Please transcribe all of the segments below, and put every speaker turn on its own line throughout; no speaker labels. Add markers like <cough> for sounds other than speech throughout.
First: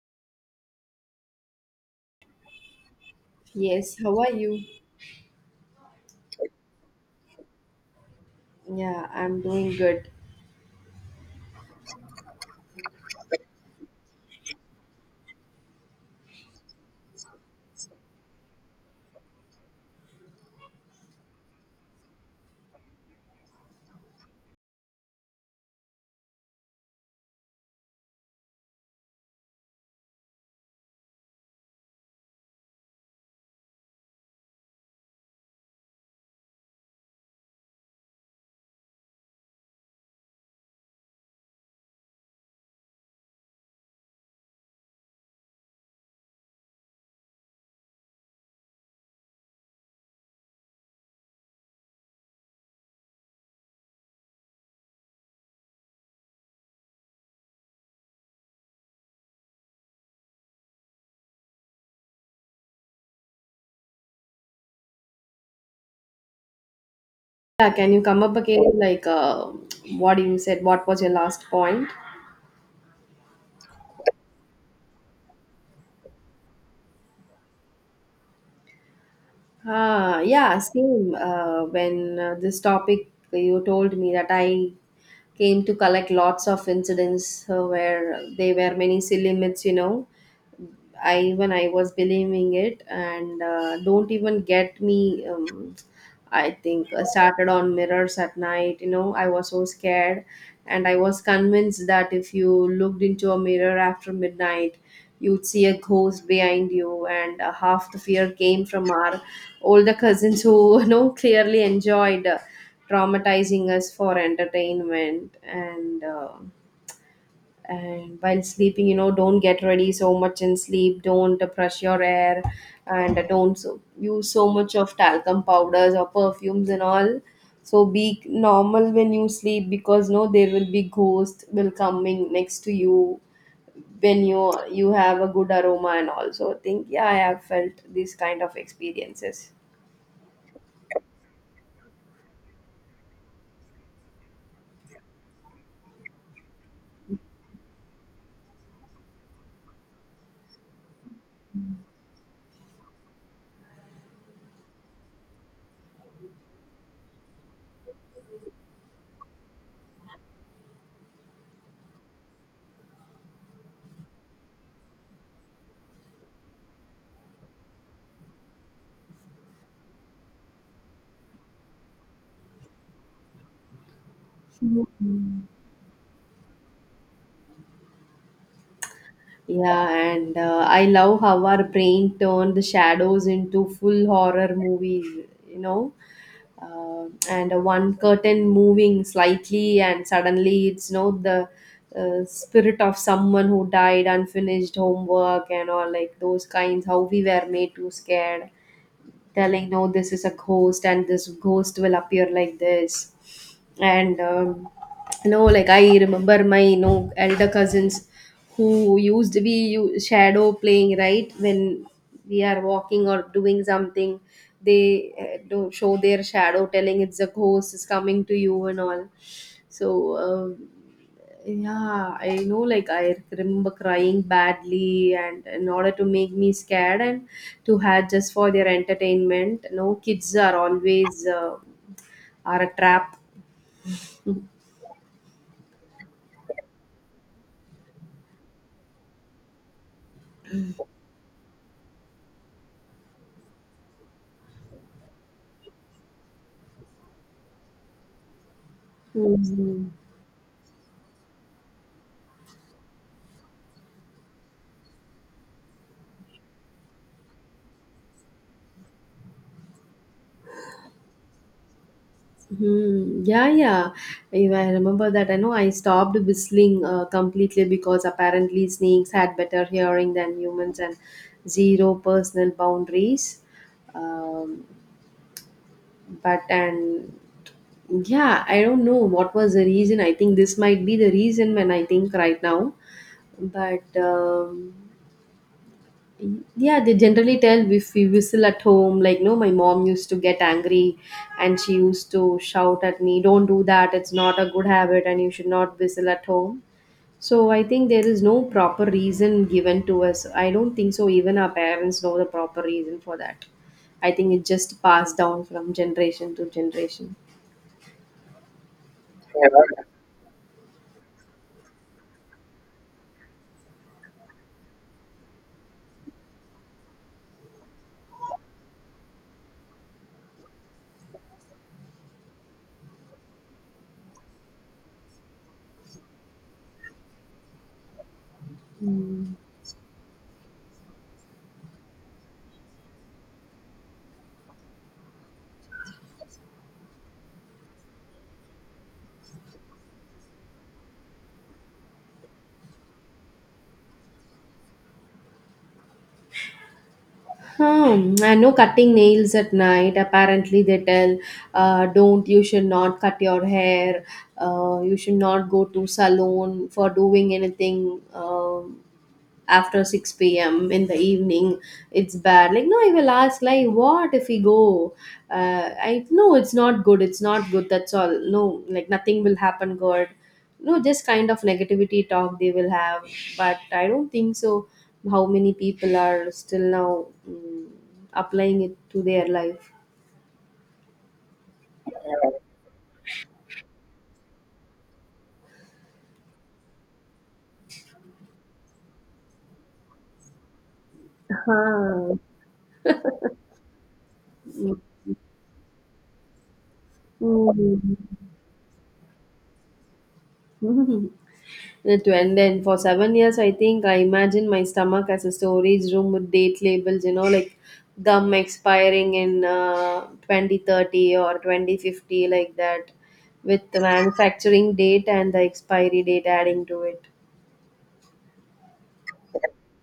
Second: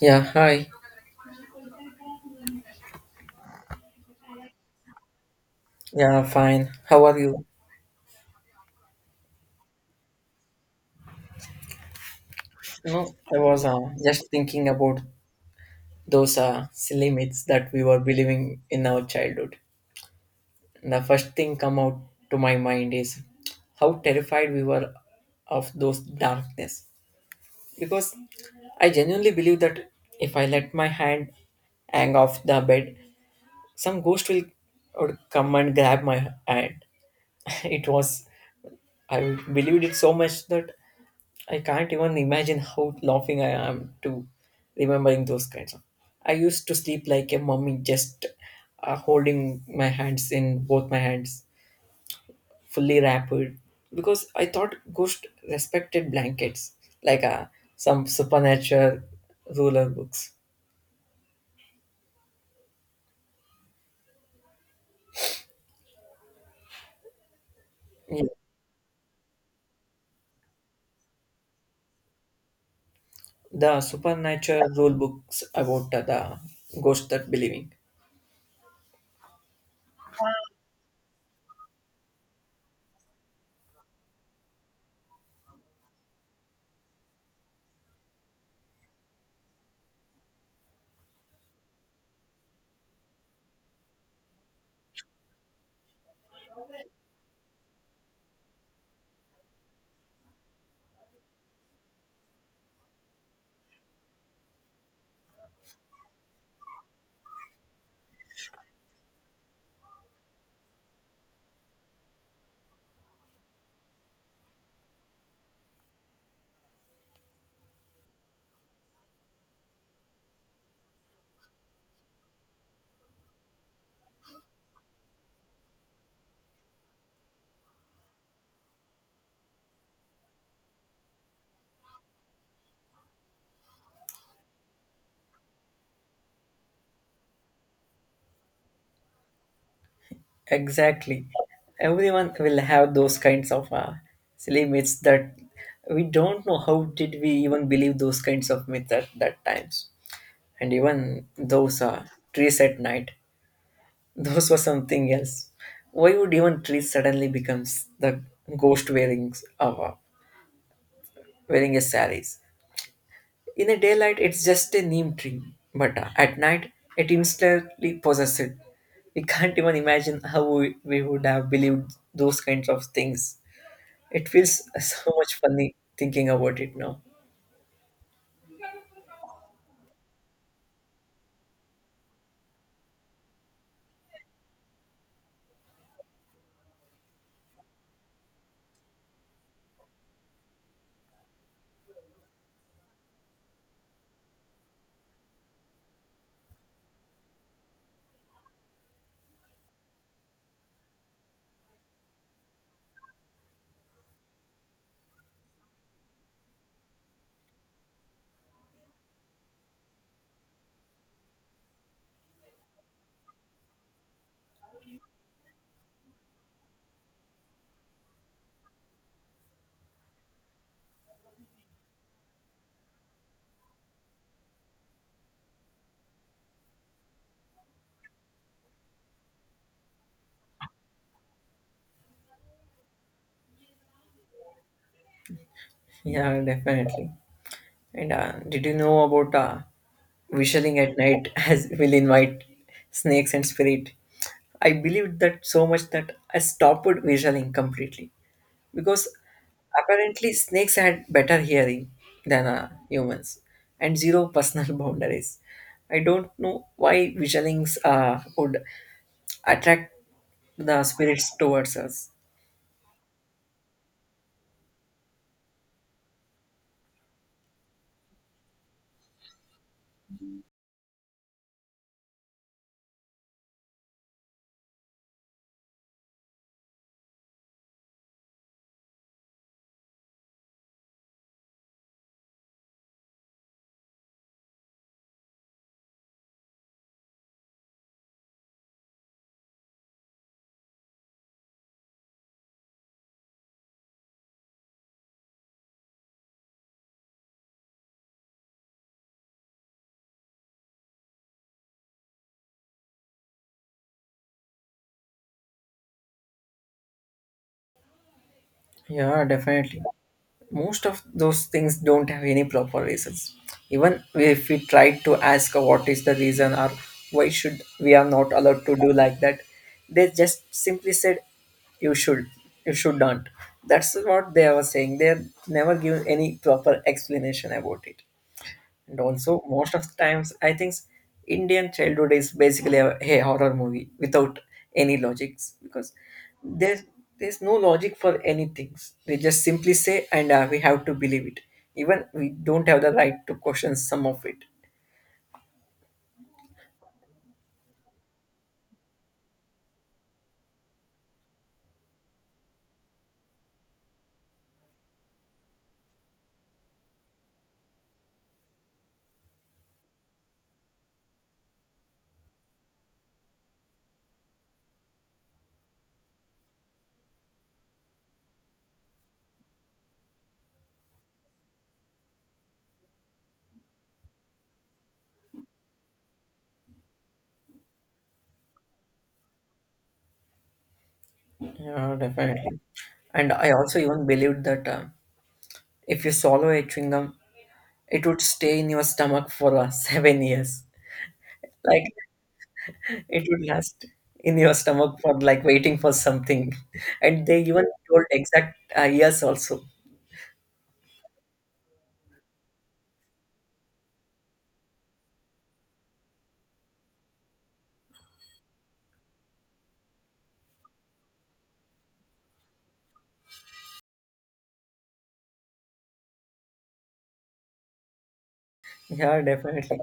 Yeah, hi.
Yes, how are you?
Yeah, fine. How are you?
Yeah, I'm doing good.
No, I was just thinking about those silly myths that we were believing in our childhood. The first thing come out to my mind is how terrified we were of those darkness. Because I genuinely believe that if I let my hand hang off the bed, some ghost will would come and grab my hand. <laughs> It was I believed it so much that I can't even imagine how laughing I am to remembering those kinds of. I used to sleep like a mummy, just holding my hands in both my hands, fully wrapped, because I thought ghost respected blankets, like some supernatural ruler books.
Yeah, can you
Yeah,
come up again? What you said, what was your last point?
the supernatural rule books about the ghost that believing.
Ah, yeah, same. When this topic, you told me that I came to collect lots of incidents where there were many silly myths, you know, I was believing it, and don't even get me. I think started on mirrors at night. You know, I was so scared, and I was convinced that if you looked into a mirror after midnight, you'd see a ghost behind you. And half the fear came from our older cousins who, <laughs> you know, clearly enjoyed traumatizing us for entertainment. And while sleeping, you know, don't get ready so much in sleep, don't brush your hair, and don't use so much of talcum powders or perfumes and all, so be normal when you sleep, because no, there will be ghost will coming next to you when you have a good aroma. And also think, yeah, I have felt these kind of experiences.
Exactly. Everyone will have those kinds of silly myths that we don't know how did we even believe those kinds of myths at that times. And even those trees at night, <laughs> those were something else. Why would even trees suddenly becomes the ghost wearing of wearing a saris? In the daylight, it's just a neem tree, but at night, it instantly possesses. We can't even imagine how we would have believed those kinds of things. It feels <laughs> so much funny thinking about it now.
Yeah, and I love how our brain turned the shadows into full horror movies, you know. And One curtain moving slightly and suddenly it's, you know, the spirit of someone who died unfinished homework and all, like those kinds how we were made too scared, telling no, this is a ghost, and this ghost will appear like this. And you know, like I remember my, you know, elder cousins who shadow playing, right? When we are walking or doing something, they do show their shadow, telling it's a ghost is coming to you and all. So um, yeah, I know, like I remember crying badly, and in order to make me scared and to have just for their entertainment, no, kids are always are a trap.
Yeah, definitely. And did you know about visioning at night <laughs> as will invite snakes and spirit? I believed that so much that I stopped visioning completely because
Mhm.
apparently snakes had better hearing than humans and zero personal <laughs> boundaries. I don't know why visionings would attract the spirits towards us.
Mhm. Yeah, yeah. If I remember that. I know I stopped whistling completely because apparently snakes had better hearing than humans and zero personal boundaries. Um, but and yeah, I don't know what was the reason. I think this might be the reason when I think right now. But yeah, they generally tell if we whistle at home, like no, my mom used to get angry and she used to shout at me, don't do that, it's not a good habit, and you should not whistle at home. So I think there is no proper reason given to us. I don't think so even our parents know the proper reason for that. I think it just passed down from generation to generation.
Yeah, definitely. Most of those things don't have any proper reasons even if we try to ask what is the reason or why should we are not allowed to do like that. They just simply said you should you should not. That's what they were saying. They never give any proper explanation about it. And also most of the times I think Indian childhood is basically a horror movie without any logics because there's there's no logic for anything. They just simply say and we have to believe it. Even we don't have the right to question some of it.
Hmm. And no cutting nails at night. Apparently, they tell, don't, you should not cut your hair. You should not go to salon for doing anything. After 6 p.m. in the evening. It's bad. Like, no, I will ask, like, what if we go? I no, it's not good. It's not good. That's all. No, like, nothing will happen good. No, just kind of negativity talk they will have. But I don't think so. How many people are still now, applying it to their life?
Yeah, definitely. And I also even believed that if you swallow a chewing gum it would stay in your stomach for <laughs> 7 years. Like
Huh.
it would last in your stomach for like waiting for something. <laughs> And they even told
Mm.
exact years also.
<laughs> It went and for 7 years, I think I imagined my stomach as a storage room with date labels, you know, like gum expiring in 2030 or 2050, like that, with the manufacturing date and the expiry date adding to
Yeah, definitely.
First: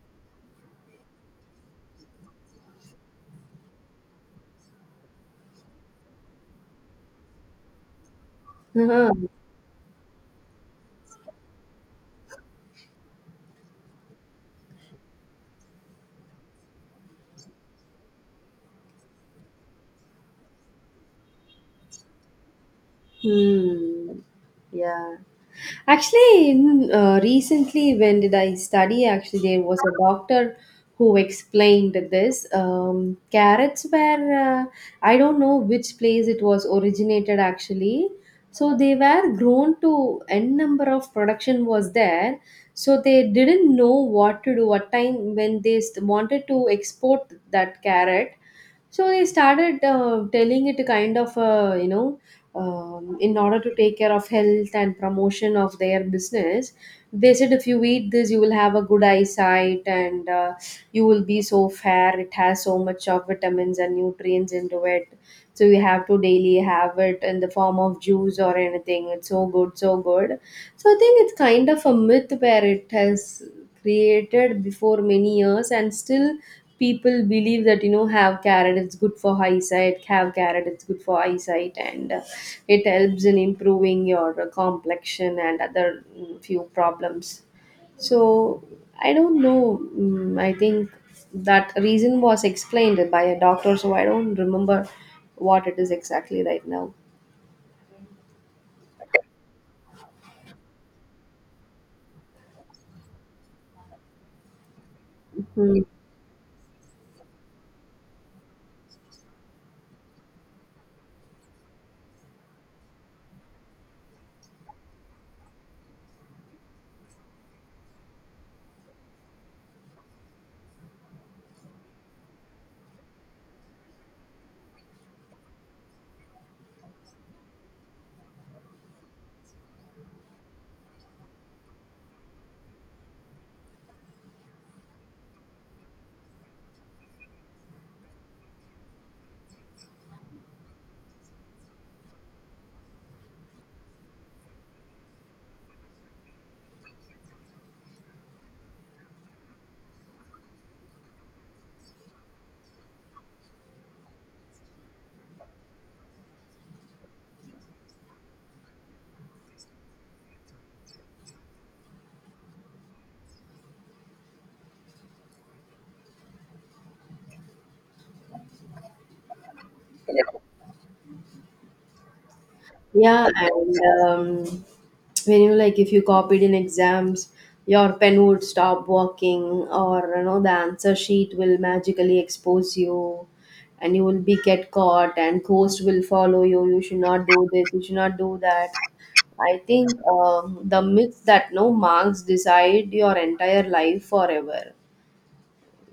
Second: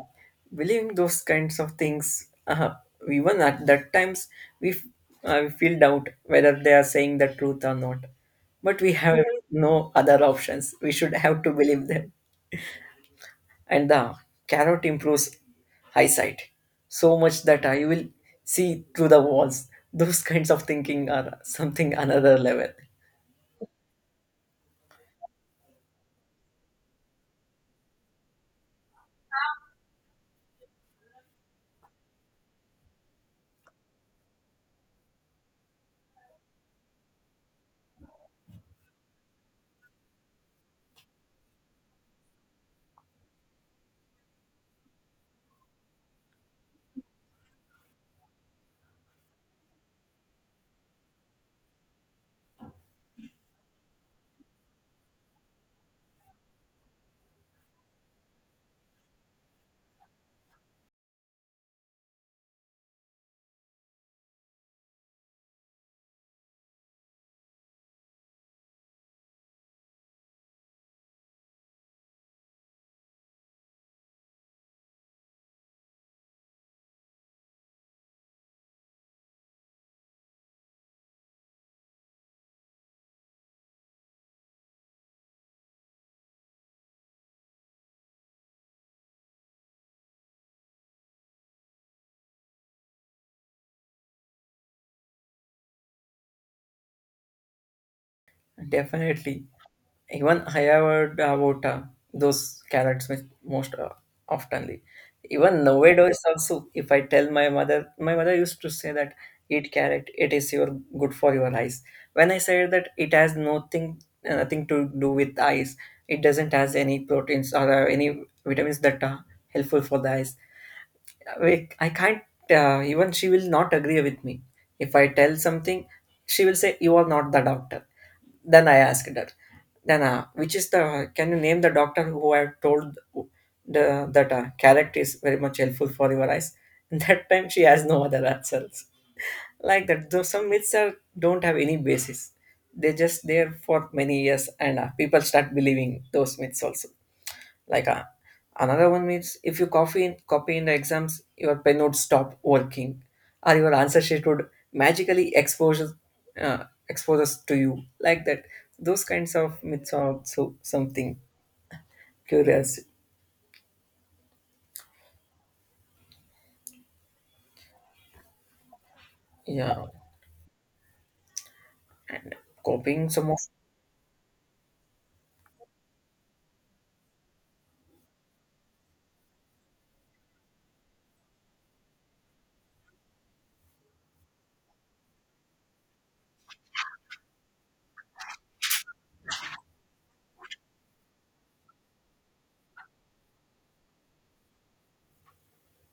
Believing those kinds of things, even at that times, we we feel doubt whether they are saying the truth or not. But we
it.
have
<laughs>
no other options. We should have to believe them. And the carrot improves eyesight so much that I will see through the walls. Those kinds of thinking are something another level.
Hmm. Yeah. Actually, recently when did I study? Actually, there was a doctor who explained this. Carrots were, I don't know which place it was originated actually. So they were grown to n number of production was there. So they didn't know what to do. What time when they wanted to export that carrot, so they started telling it kind of, you know, in order to take care of health and promotion of their business, they said if you eat this, you will have a good eyesight, and you will be so fair. It has so much of vitamins and nutrients into it, so you have to daily have it in the form of juice or anything. It's so good, so good. So I think it's kind of a myth where it has created before many years, and still people believe that, you know, have carrot, it's good for eyesight, have carrot, it's good for eyesight, and it helps in improving your complexion and other few problems. So I don't know. I think that reason was explained by a doctor, so I don't remember what it is exactly right now.
Definitely. Even I have heard about those carrots with most oftenly. Even
Hmm.
nowadays also, if I tell my mother used to say that eat carrot, it is your good for your eyes. When I said that it has nothing, nothing to do with eyes. It doesn't has any proteins or any vitamins that are helpful for the eyes. We, I can't even she will not agree with me. If I tell something, she will say you are not the doctor. Then I asked her, then which is the can you name the doctor who I have told the that carrot is very much helpful for your eyes? <laughs> That time she has no other answers. Like that, though some myths are don't have any basis. They're just there for many years, and people start believing those myths also like another one means if you copy in the exams your pen would stop working or your answer sheet would magically expose exposes to you like that. Those kinds of myths are also something curious. Yeah. And copying
Yeah,
some of
and um, when you like, if you copied in exams, your pen would stop working, or you know, the answer sheet will magically expose you, and you will be get caught, and ghost will follow you. You should not do this. You should not do that. I think the myth that no, marks decide your entire life forever.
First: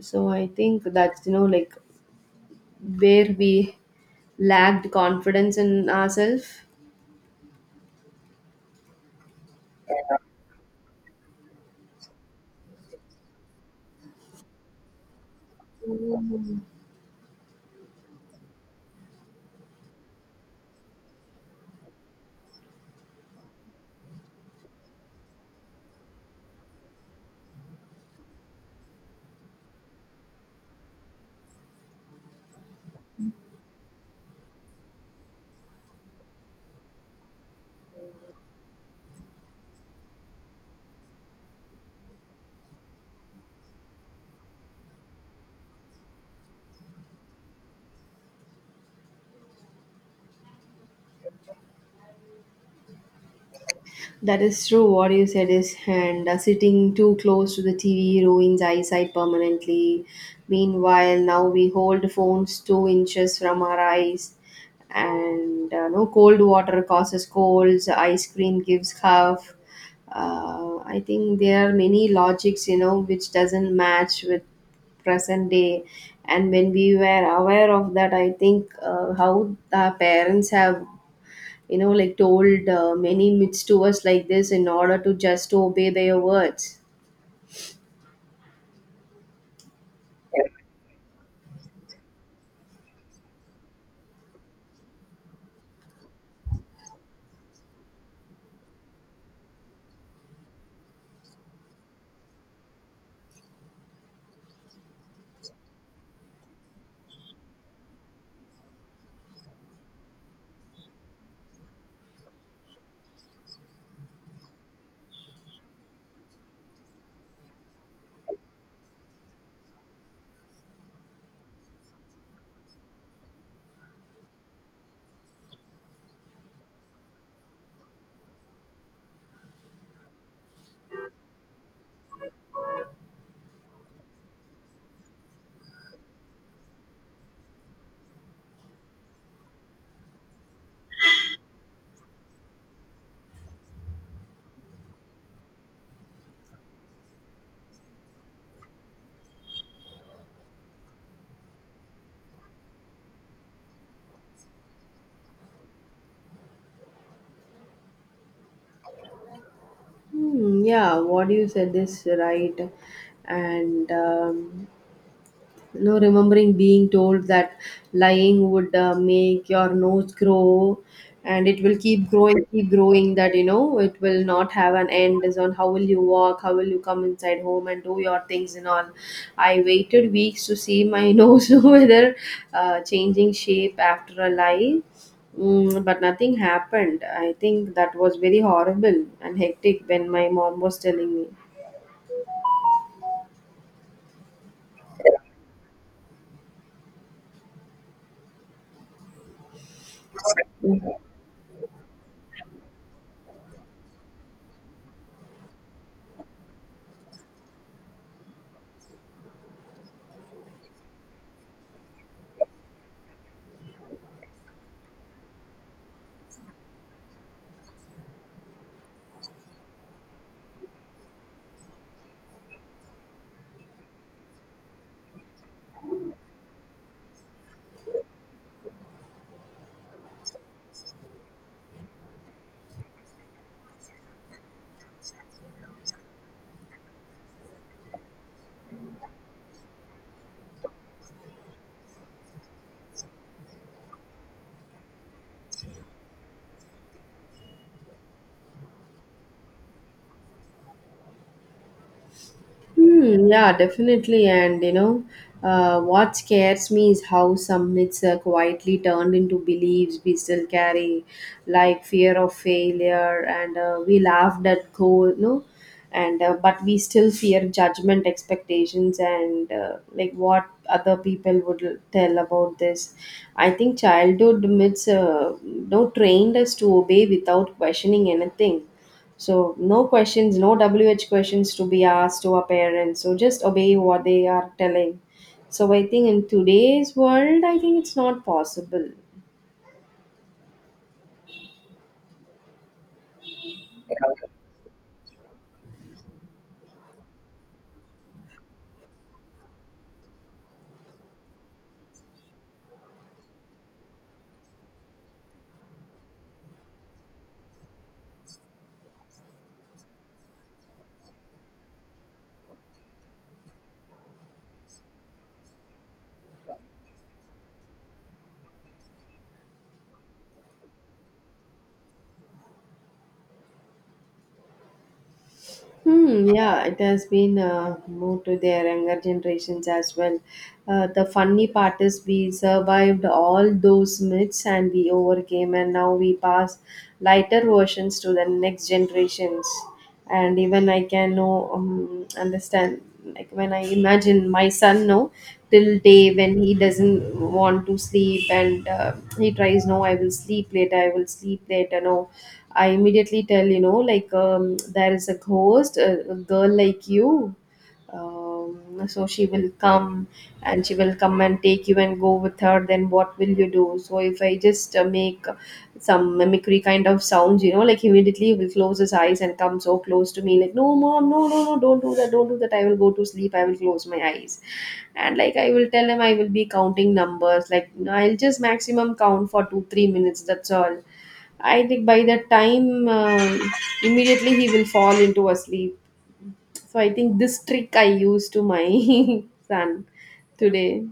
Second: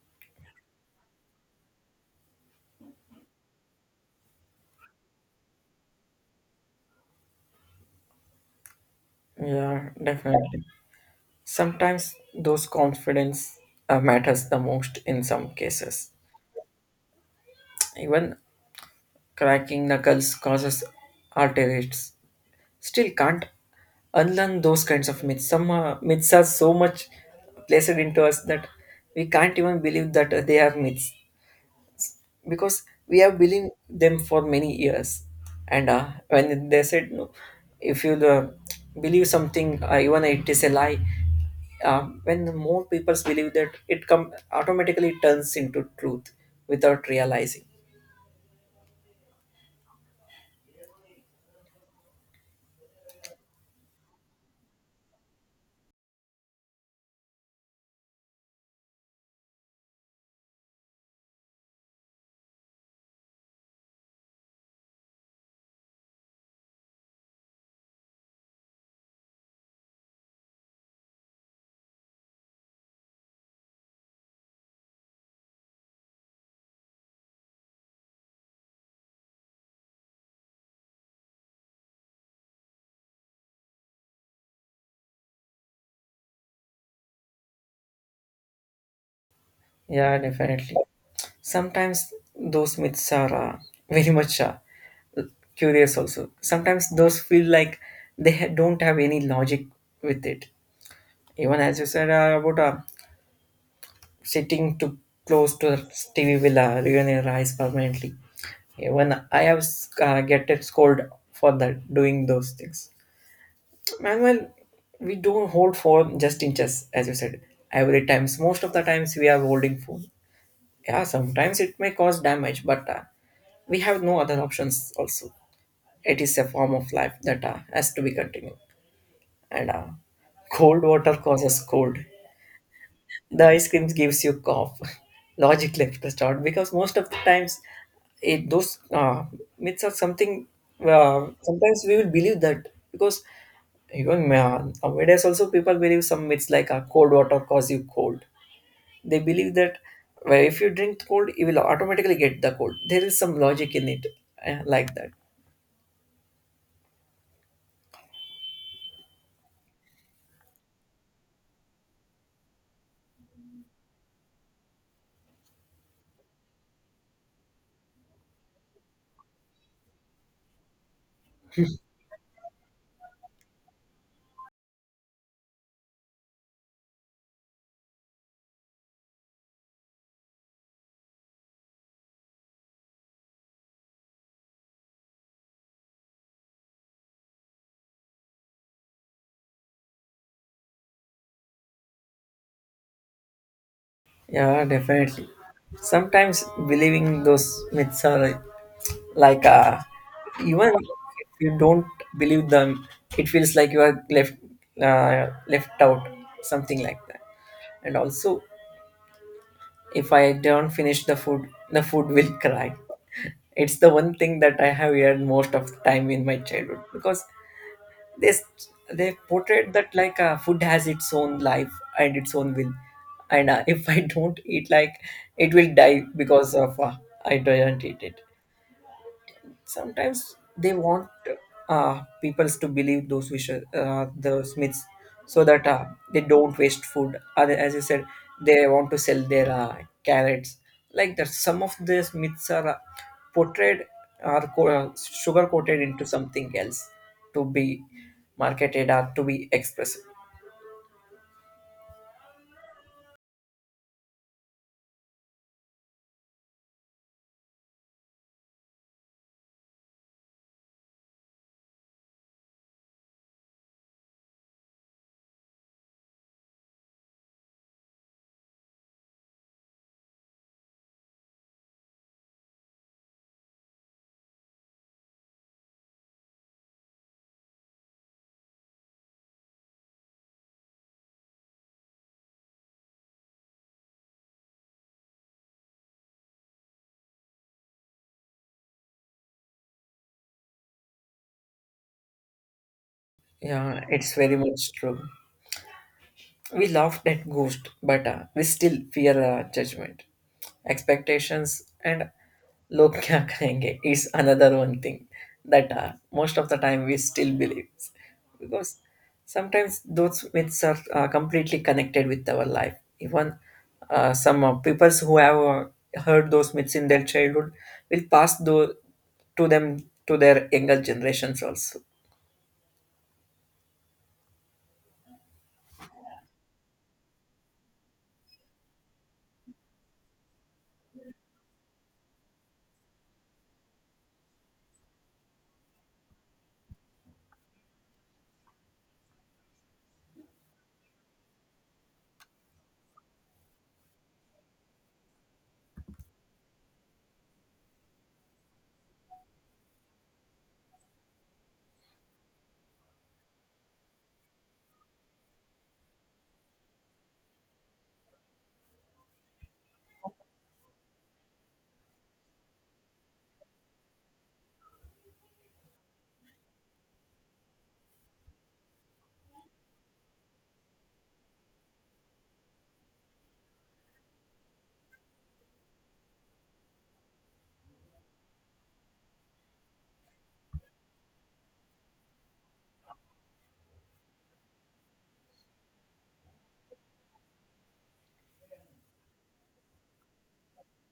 So I think that's, you know, like where we lacked confidence in ourselves.
yeah definitely sometimes those confidence matters the most in some cases. Even cracking knuckles causes arteries still can't unlearn those kinds of myths. Some myths are so much placed into us that we can't even believe that they are myths because we have believed them for many years. And when they said, no, if you believe something, even it is a lie, when more people believe that, it come automatically turns into truth without realizing.
That is true. What you said is, and sitting too close to the TV ruins eyesight permanently. Meanwhile, now we hold phones 2 inches from our eyes, and no, cold water causes colds. Ice cream gives cough. I think there are many logics, you know, which doesn't match with present day. And when we were aware of that, I think how our parents have, you know, like told many myths to us like this in order to just obey their words.
Yeah, definitely. Sometimes those myths are very much. Curious also. Sometimes those feel like they don't have any logic with it. Even as you said about sitting too close to the TV will ruin your eyes permanently. Even I have get it scolded for that doing those things. Manuel, we don't hold phone just in chess, as you said. Every times, most of the times we are holding phone. Yeah, sometimes it may cause damage, but we have no other options. Also, it is a form of life that has to be continued. And cold water causes cold. The ice cream gives you cough. <laughs> Logically start because most of the times, it those myths are something. Sometimes we will believe that because even nowadays also people believe some myths like cold water cause you cold. They believe that well, if you drink cold, you will automatically get the cold. There is some logic in it, like that.
Hmm, yeah, what you said is right. And you know, remembering being told that lying would make your nose grow, and it will keep growing that, you know, it will not have an end. Is on how will you walk, how will you come inside home and do your things and all. I waited weeks to see my <laughs> nose whether changing shape after a lie. Mm, but nothing happened. I think that was very horrible and hectic when my mom was telling me.
Yeah, definitely. Sometimes believing those myths are like even if you don't believe them, it feels like you are left left out, something like that. And also, if I don't finish the food will <laughs> cry. It's the one thing that I have heard most of the time in my childhood because they they portrayed that like food has its own life and its own will, and <laughs> if I don't eat, like it will die because of I don't eat it. Sometimes they want peoples to believe those wishes, those myths, so that they don't waste food. As you said, they want to sell their carrots. Like that, some of these myths are portrayed or sugar coated into something else to be marketed or to be expressed.
Hmm, yeah, definitely. And you know, what scares me is how some myths are quietly turned into beliefs we still carry, like fear of failure, and we laughed at goal, no, and but we still fear judgment, expectations, and like what other people would tell about this. I think childhood myths, no, trained us to obey without questioning anything. So no questions, no WH questions to be asked to our parents. So just obey what they are telling. So I think in today's world, I think it's not possible.
Yeah, it's very much true. We laughed at ghost, but we still fear judgment, expectations, and log kya kahenge <laughs> is another one thing that most of the time we still believe because sometimes those myths are completely connected with our life. Even some people who have heard those myths in their childhood will pass those to them to their younger generations also.
Hmm, yeah, it has been moved to their younger generations as well. The funny part is we survived all those myths and we overcame, and now we pass lighter versions to the next generations. And even I can know, understand, like when I imagine my son, no, till day when he doesn't want to sleep, and he tries, no, I will sleep later, I will sleep later, no, I immediately tell, you know, like there is a ghost, a girl like you. So she will come, and she will come and take you and go with her. Then what will you do? So if I just make some mimicry kind of sounds, you know, like immediately he will close his eyes and come so close to me, like, no, mom, no, no, no, don't do that, don't do that. I will go to sleep. I will close my eyes. And like I will tell him, I will be counting numbers. Like I'll just maximum count for two, 3 minutes. That's all. I think by the time immediately he will fall into a sleep. So I think this trick I used to my <laughs> son today.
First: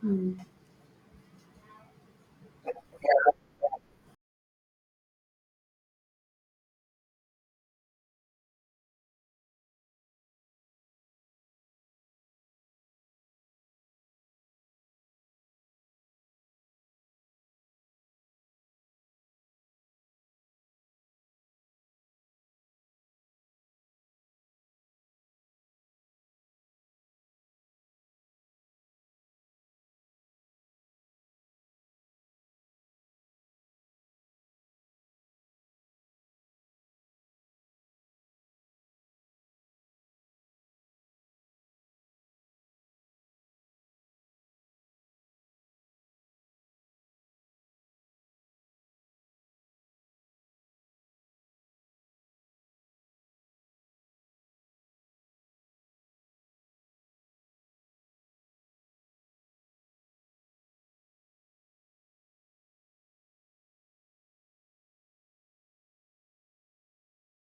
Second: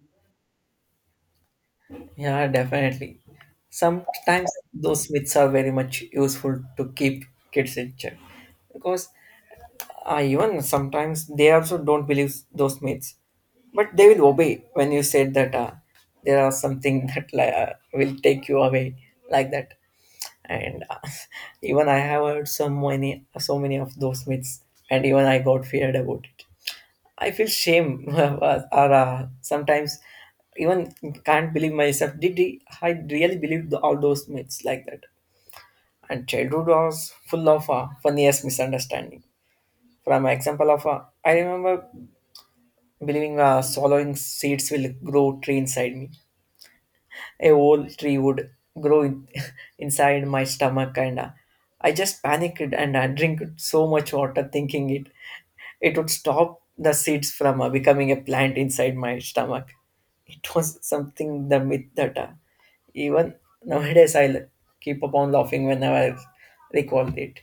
Hmm.
Yeah, definitely. Sometimes those myths are very much useful to keep kids in check because even sometimes they also don't believe those myths, but they will obey when you said that there are something <laughs> that will take you away like that. And <laughs> even I have heard so many, so many of those myths, and even I got feared about it. I feel shame <laughs> or sometimes even can't believe myself. I really believe all those myths like that? And childhood was full of funniest misunderstanding. From example of, I remember believing swallowing seeds will grow tree inside me. A whole tree would grow in, <laughs> inside my stomach, and I just panicked and I drank so much water, thinking it it would stop the seeds from becoming a plant inside my stomach. It was something the myth that even nowadays I keep upon laughing whenever I recall it.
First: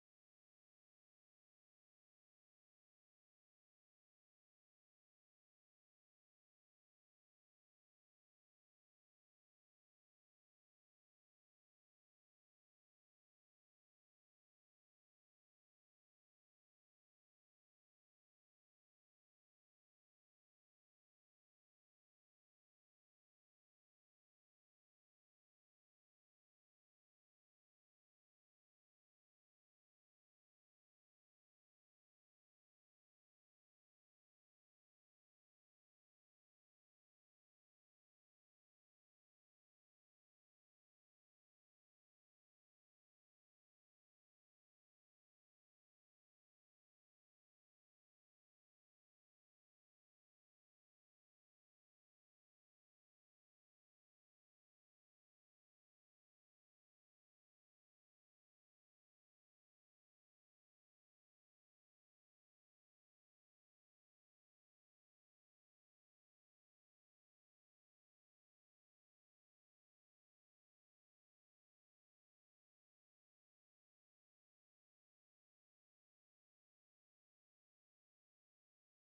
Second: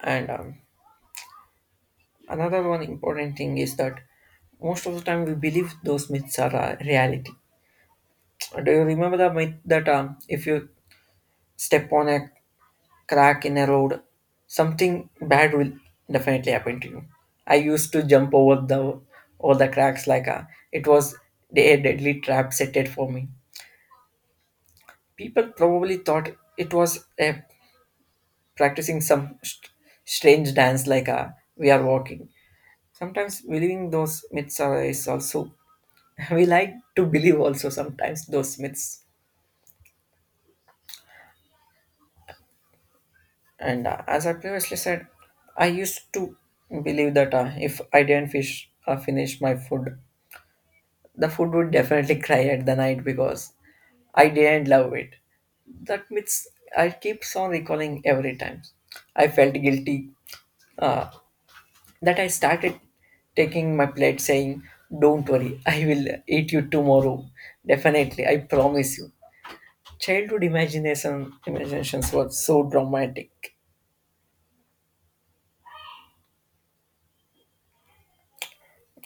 And another one important thing is that most of the time we believe those myths are reality. Do you remember the myth that if you step on a crack in a road, something bad will definitely happen to you. I used to jump over the cracks like a, it was a deadly trap set for me. People probably thought it was a, practicing some strange dance like a, we are walking. Sometimes believing those myths are, is also <laughs> we like to believe also sometimes those myths. And as I previously said, I used to believe that if I didn't fish finish my food the food would definitely <laughs> cry at the night because I didn't love it. That means I keeps on recalling every time. I felt guilty that I started taking my plate saying, don't worry, I will eat you tomorrow. Definitely, I promise you. Childhood imaginations were so dramatic.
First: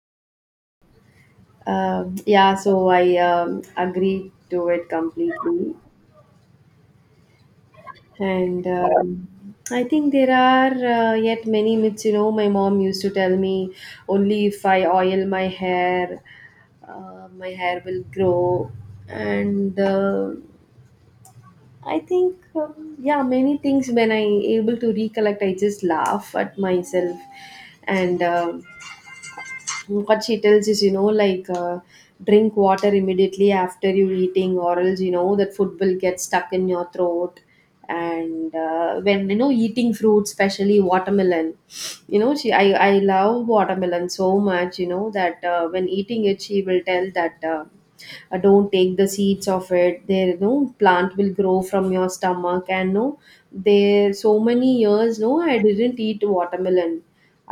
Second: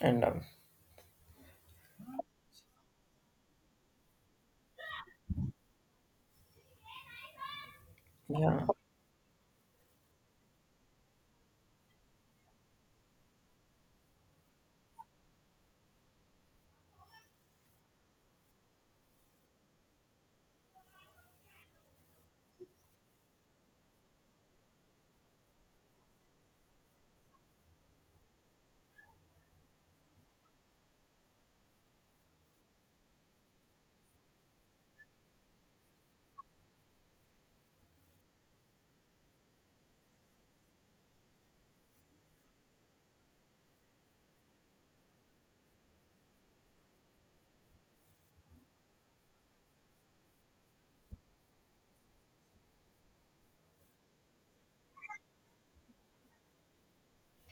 And
Yeah, so I agreed to it completely.
yeah,
And I think there are yet many myths. You know, my mom used to tell me only if I oil my hair will grow. And I think, yeah, many things when I able to recollect, I just laugh at myself, and what she tells is, you know, like drink water immediately after you eating, or else, you know, that food will get stuck in your throat. And when you know eating fruit, especially watermelon, you know, she, I love watermelon so much, you know that when eating it she will tell that don't take the seeds of it, there, you know, plant will grow from your stomach, and no, there so many years no, I didn't eat watermelon.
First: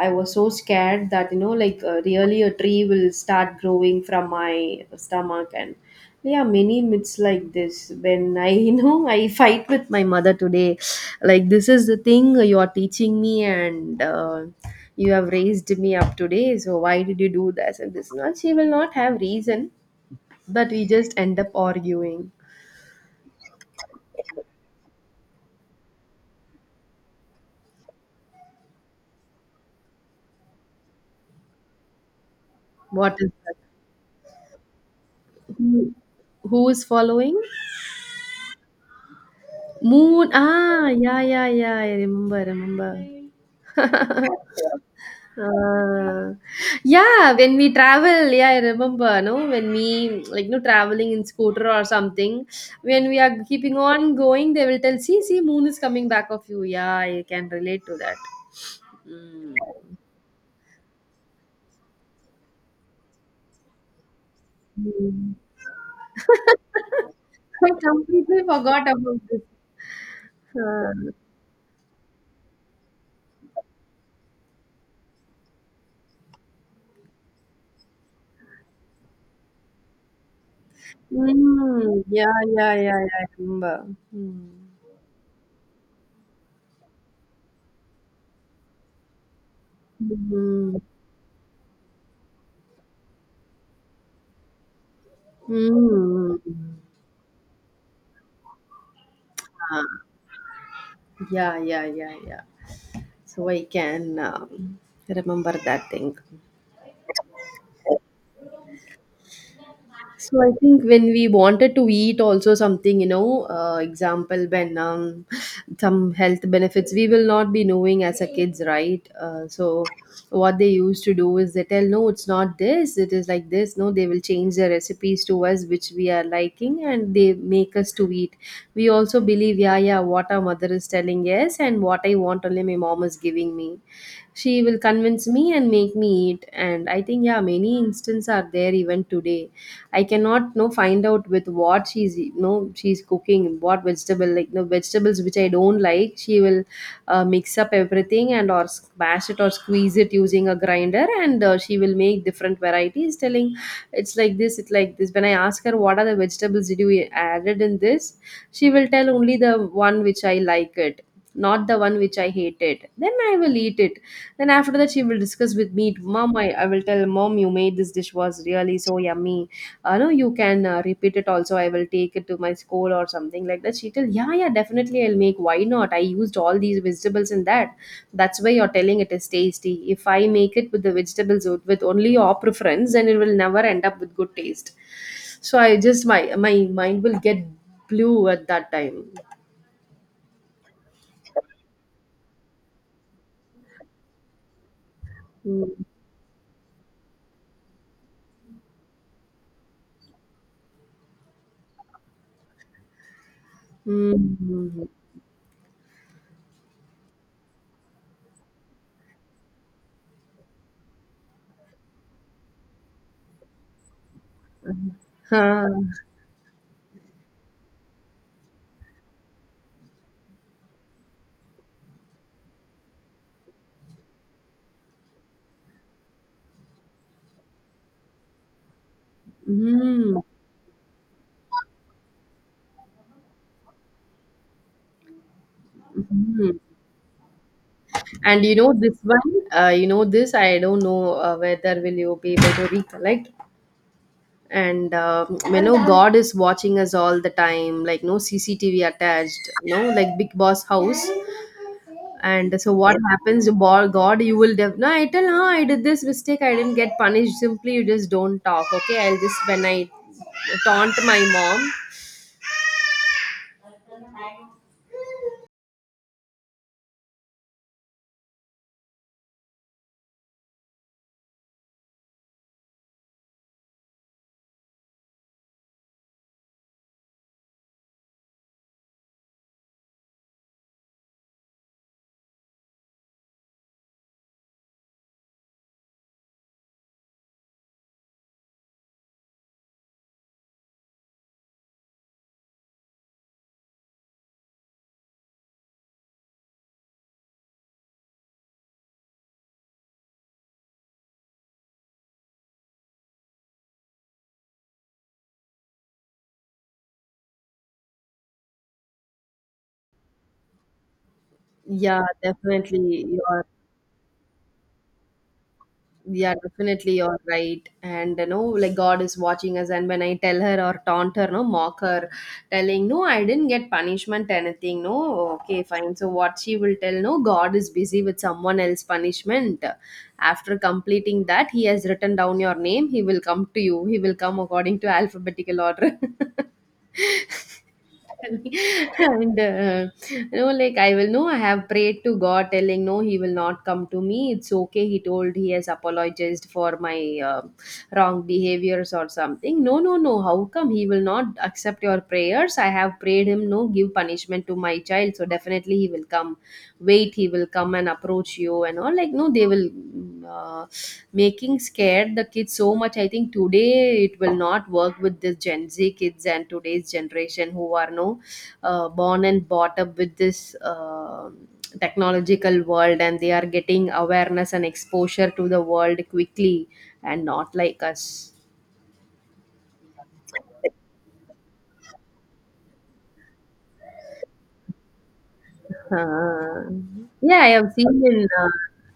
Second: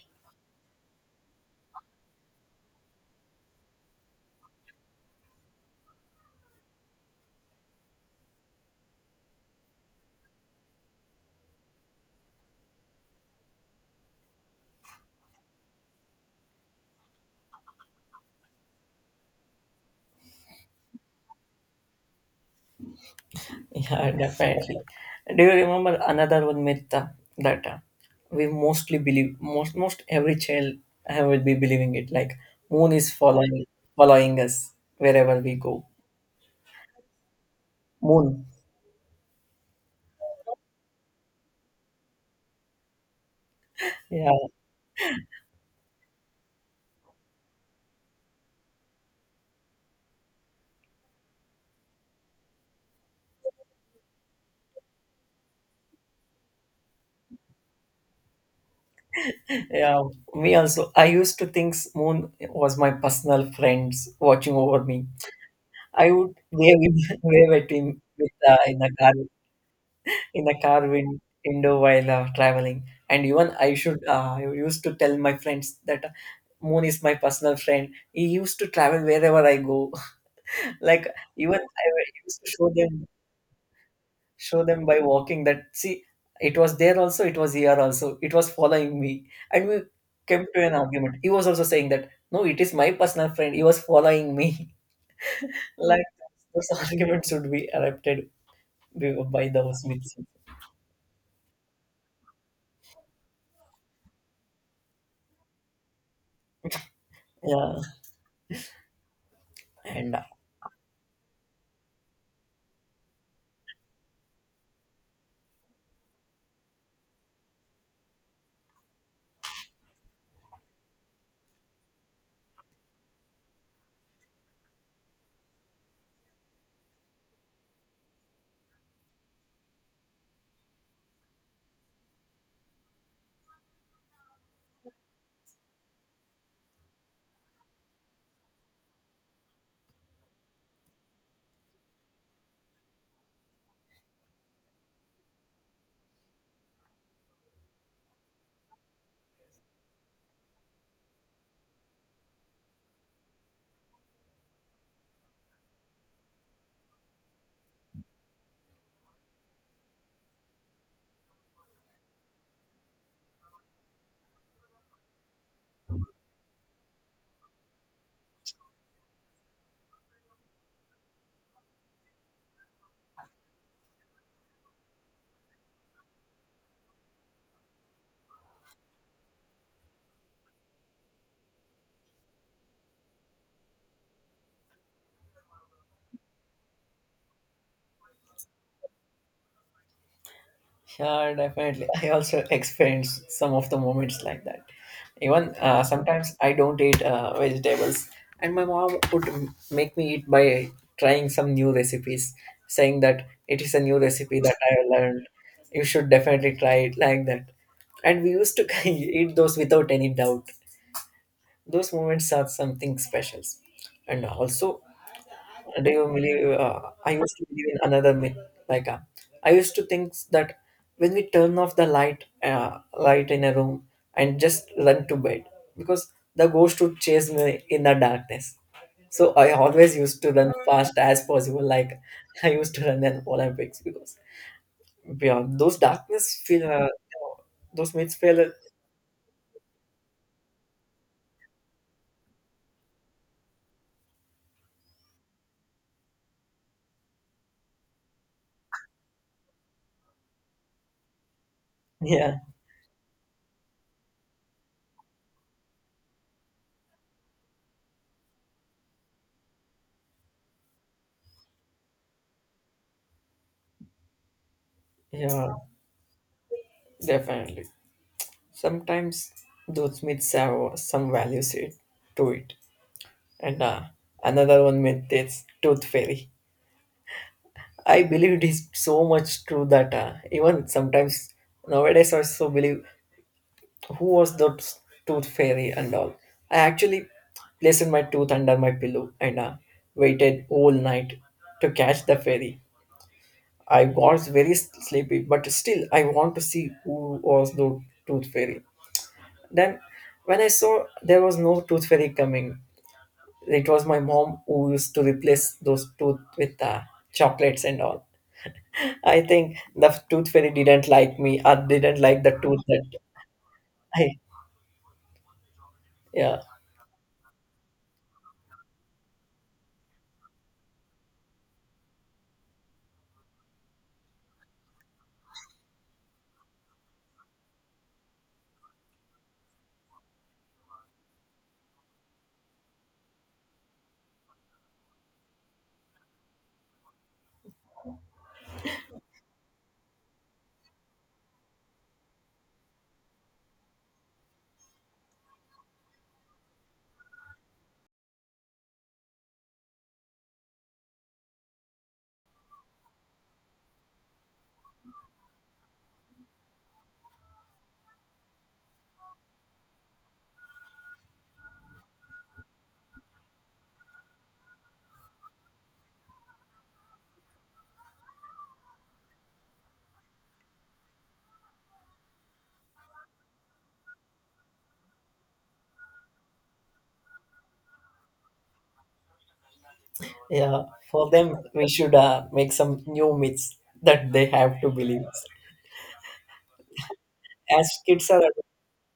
I was so scared that, you know, like really, a tree will start growing from my stomach. And yeah, many myths like this. When I, <laughs> I fight with my mother today, like this is the thing you are teaching me, and you have raised me up today. So why did you do this and this? Not she will not have reason, but we just end up arguing.
yeah, <laughs> definitely. Do you remember another one myth that we mostly believe most every child will be believing it like moon is
What is that?
following us wherever we go.
Who, who is following?
Moon.
Moon. Ah, yeah, yeah, yeah. I remember, remember.
Yeah,
Uh, yeah, when we travel, yeah, I remember, no, when we like no traveling in scooter or something, when we are keeping on going, they will tell, see, see, moon is coming back of you. Yeah, I can relate to that.
yeah. Me also. I used to think moon was my personal friends watching over me.
Mm.
I would wave <laughs> wave at
I
him with
completely
in the
forgot
car
about this.
in the car
Uh,
win- window while traveling, and even I used to tell my friends that moon is my personal friend, he used to travel wherever I go. <laughs> Like, even I
yeah,
used to show
yeah, yeah,
them,
yeah, I remember. Mm.
by walking that, see, it was there also, it was here also, it was following me. And we came to an
Mm.
argument, he was also saying that no, it is my personal friend, he was following me. <laughs> Like,
Mm.
those arguments should be erupted by those
Ah,
myths.
yeah, yeah, yeah, yeah. So I can remember that thing.
Yeah, and
So I think when we wanted to eat also something, you know, example when some health benefits, we will not be knowing as a kids, right? So what they used to do is they tell, no, it's not this, it is like this. No, they will change the recipes to us which we are liking, and they make us to eat. We also believe, yeah, yeah, what our mother is telling, yes, and what I want only my mom is giving me, she will convince me and make me eat. And I think, yeah, many instances are there even today. I cannot no find out with what she's no she's cooking what vegetable, like no vegetables which I don't like, she will mix up everything and or smash it or squeeze it using a grinder, and she will make different varieties telling it's like this, it's like this. When I ask her what are the vegetables did you added in this, she will tell only the one which I like it, not the one which I hated, then I will eat it. Then after that, she will discuss with me, Mom, I will tell, Mom, you made this dish was really so yummy. No, you can repeat it also. I will take it to my school or something like that. She tell, yeah, yeah, definitely I'll make. Why not? I used all these vegetables in that. That's why you're telling it is tasty. If I make it with the vegetables with only your preference, then it will never end up with good taste. So I just my mind will get blue at that time.
yeah, definitely. I also <laughs> experienced some of the moments like that. Even
Mm.
sometimes I don't eat vegetables, and my mom would make me eat by trying some new recipes, saying that it is a new recipe that I
Mm.
learned. You should definitely try it like that. And we used to <laughs> eat those without any doubt. Those moments are something special. And also,
Ah.
do you believe I used to believe in another myth, like, I used to think that when we turn off the light in a room and just run to bed, because the ghost would chase me in the darkness. So I always used
Mm.
to run fast as possible, like, <laughs> I used to run in Olympics because, yeah, those darkness
Mm.
feel those myths feel
And you know this one, you know this. I don't know whether will you be able to recollect. And you know, God is watching us all the time. Like no CCTV attached. No, like Big Boss house.
yeah,
And so what happens, God? You will no. I tell, no, I did this mistake. I didn't get punished. Simply, you just don't talk. Okay, I'll just when I taunt my mom.
yeah, definitely. Sometimes those myths have some values to it. And another one myth is Tooth Fairy. I believe it is so much true that even sometimes nowadays I also believe who was the Tooth Fairy and all. I actually placed my tooth under my pillow and waited all night to catch the fairy. I was very sleepy, but still I want to see who was the Tooth Fairy. Then when I saw there was no Tooth Fairy coming, it was my mom who used to replace those tooth with chocolates and all. I think the tooth fairy didn't like me or didn't
Yeah,
like the tooth that
definitely. You're.
<laughs> I,
Yeah,
yeah,
definitely you're right. And you know, like God is watching us. And when I tell her or taunt her, no, mock her, telling, no, I didn't get punishment, anything. No, okay, fine. So, what she will tell, no, God is busy with someone else punishment. After completing that, he has written down your name. He will come to you. He will come according to alphabetical order. <laughs> <laughs> And you know, like I will know I have prayed to God, telling no he will not come to me, it's okay, he told he has apologized for my uh, wrong behaviors or something. No, no, no, how come he will not accept your prayers, I have prayed him no, give punishment to my child, so definitely he will come, wait, he will come and approach you and all, like no they will mm, uh, making scared the kids so much. I think today it will not work with the Gen Z kids and today's generation who are no born and brought up with this uh, technological world, and they are getting awareness and exposure to the world quickly, and not like us.
yeah. For them, we should make some new myths that they have to believe.
Uh, yeah, I
As
have seen
kids are,
in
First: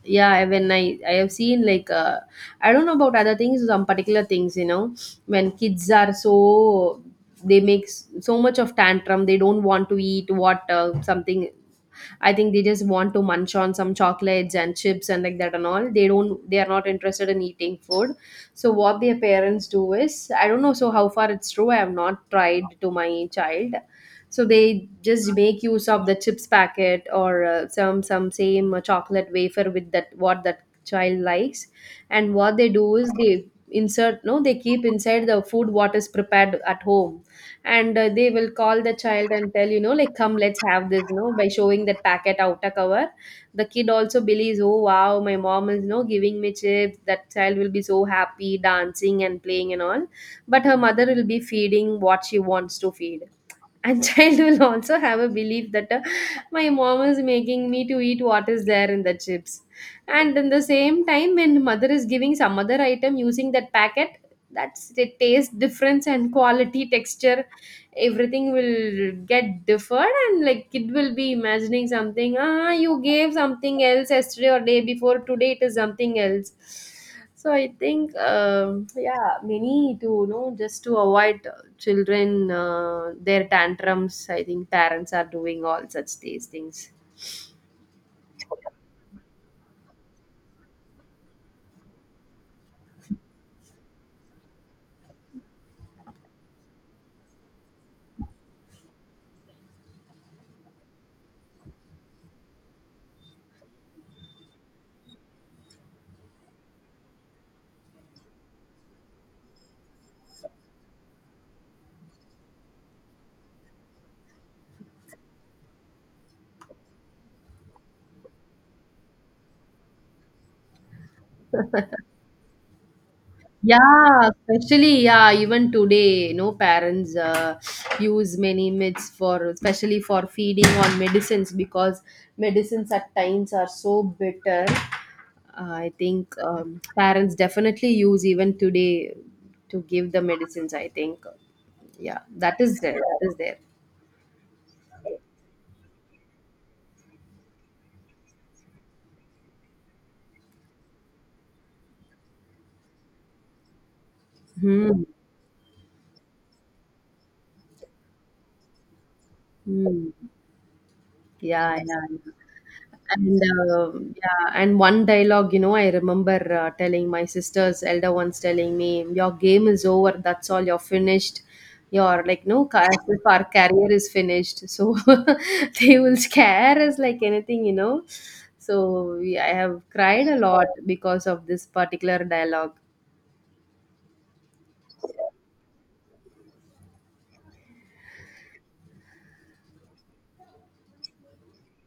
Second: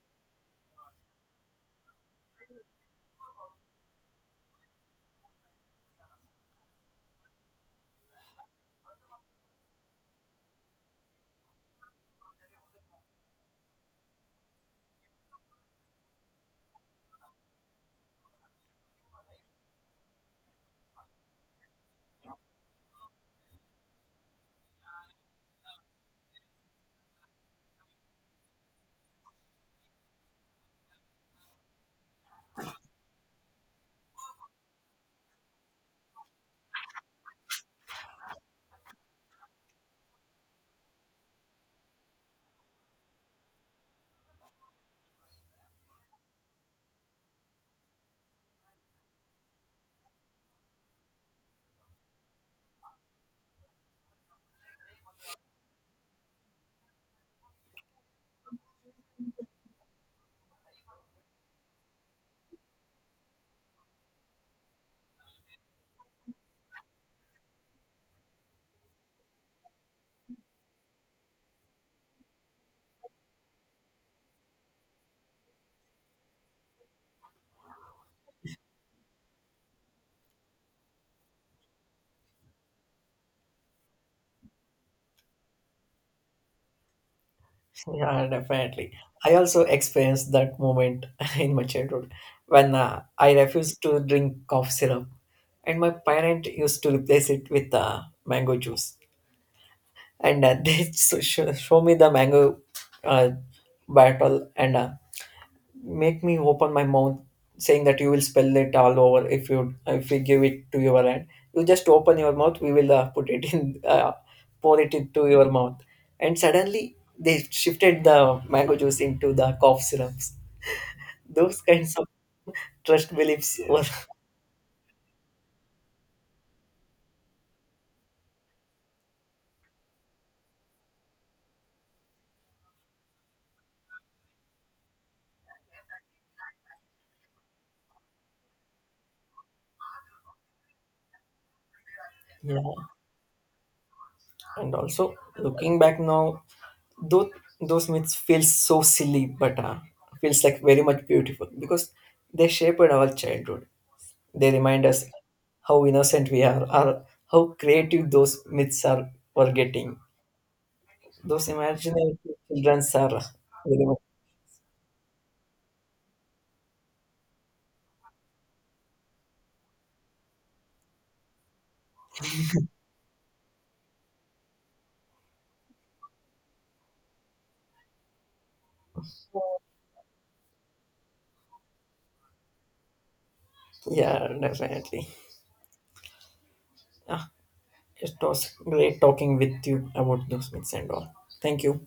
yeah, when I have seen like I don't know about other things, some particular things you know, when kids are so they make so much of tantrum, they don't want to eat what something. I think they just want to munch on some chocolates and chips and like that and all. They are not interested in eating food. So what their parents do is, I don't know so how far it's true. I have not tried to my child. So they just make use of the chips packet or some same chocolate wafer with that what that child likes. And what they do is they insert no they keep inside the food what is prepared at home, and they will call the child and tell, you know like come let's have this, you know, by showing that packet outer cover. The kid also believes, oh wow, my mom is you know giving me chips, that child will be so happy, dancing and playing and all. But her mother will be feeding what she wants to feed, and <laughs> child will also have a belief that my mom is making me to eat what is there in the chips. And in the same time when mother is giving some other item using that packet, that's the taste difference and quality texture, everything will get deferred, and like kid will be imagining something, ah you gave something else yesterday or day before, today it is something else. So I think yeah, many to you know just to avoid children their tantrums, I think parents are doing all such these things.
<laughs> yeah, definitely. I also experienced that moment <laughs> in my childhood when I refused to drink cough syrup, and my parent used to replace it with mango juice. And <laughs> they show me the mango uh, bottle and make me open my mouth, saying that you will spill it all over if you, if we give it to your hand. You just open your mouth, we will put it in, <laughs> pour it into your mouth. And suddenly they shifted the mango juice into the cough syrups. Those kinds of trust beliefs were
Yeah, especially yeah, even today, you know, parents use many myths for especially for feeding on medicines, because medicines at times are so bitter. I think parents definitely use even today to give the medicines. I think, yeah,
<laughs> yeah,
that is there. That is there.
and also looking back now, though those myths feel so silly, but feels like very much beautiful because they shaped our childhood. They remind
Hmm.
us how innocent we are, or how creative those myths are. Were getting
Hmm.
those
Yeah, yeah,
imaginary
yeah.
childrens are
And
very much
yeah, and one dialogue you know I remember telling my sisters, elder ones telling me your game is over, that's all you're finished, you're like no as if our career is finished, so <laughs> they will scare us like anything you know. So yeah, I have cried a lot because of this particular dialogue.
yeah, definitely. Ah, it was great talking with you about those myths and all. Thank you.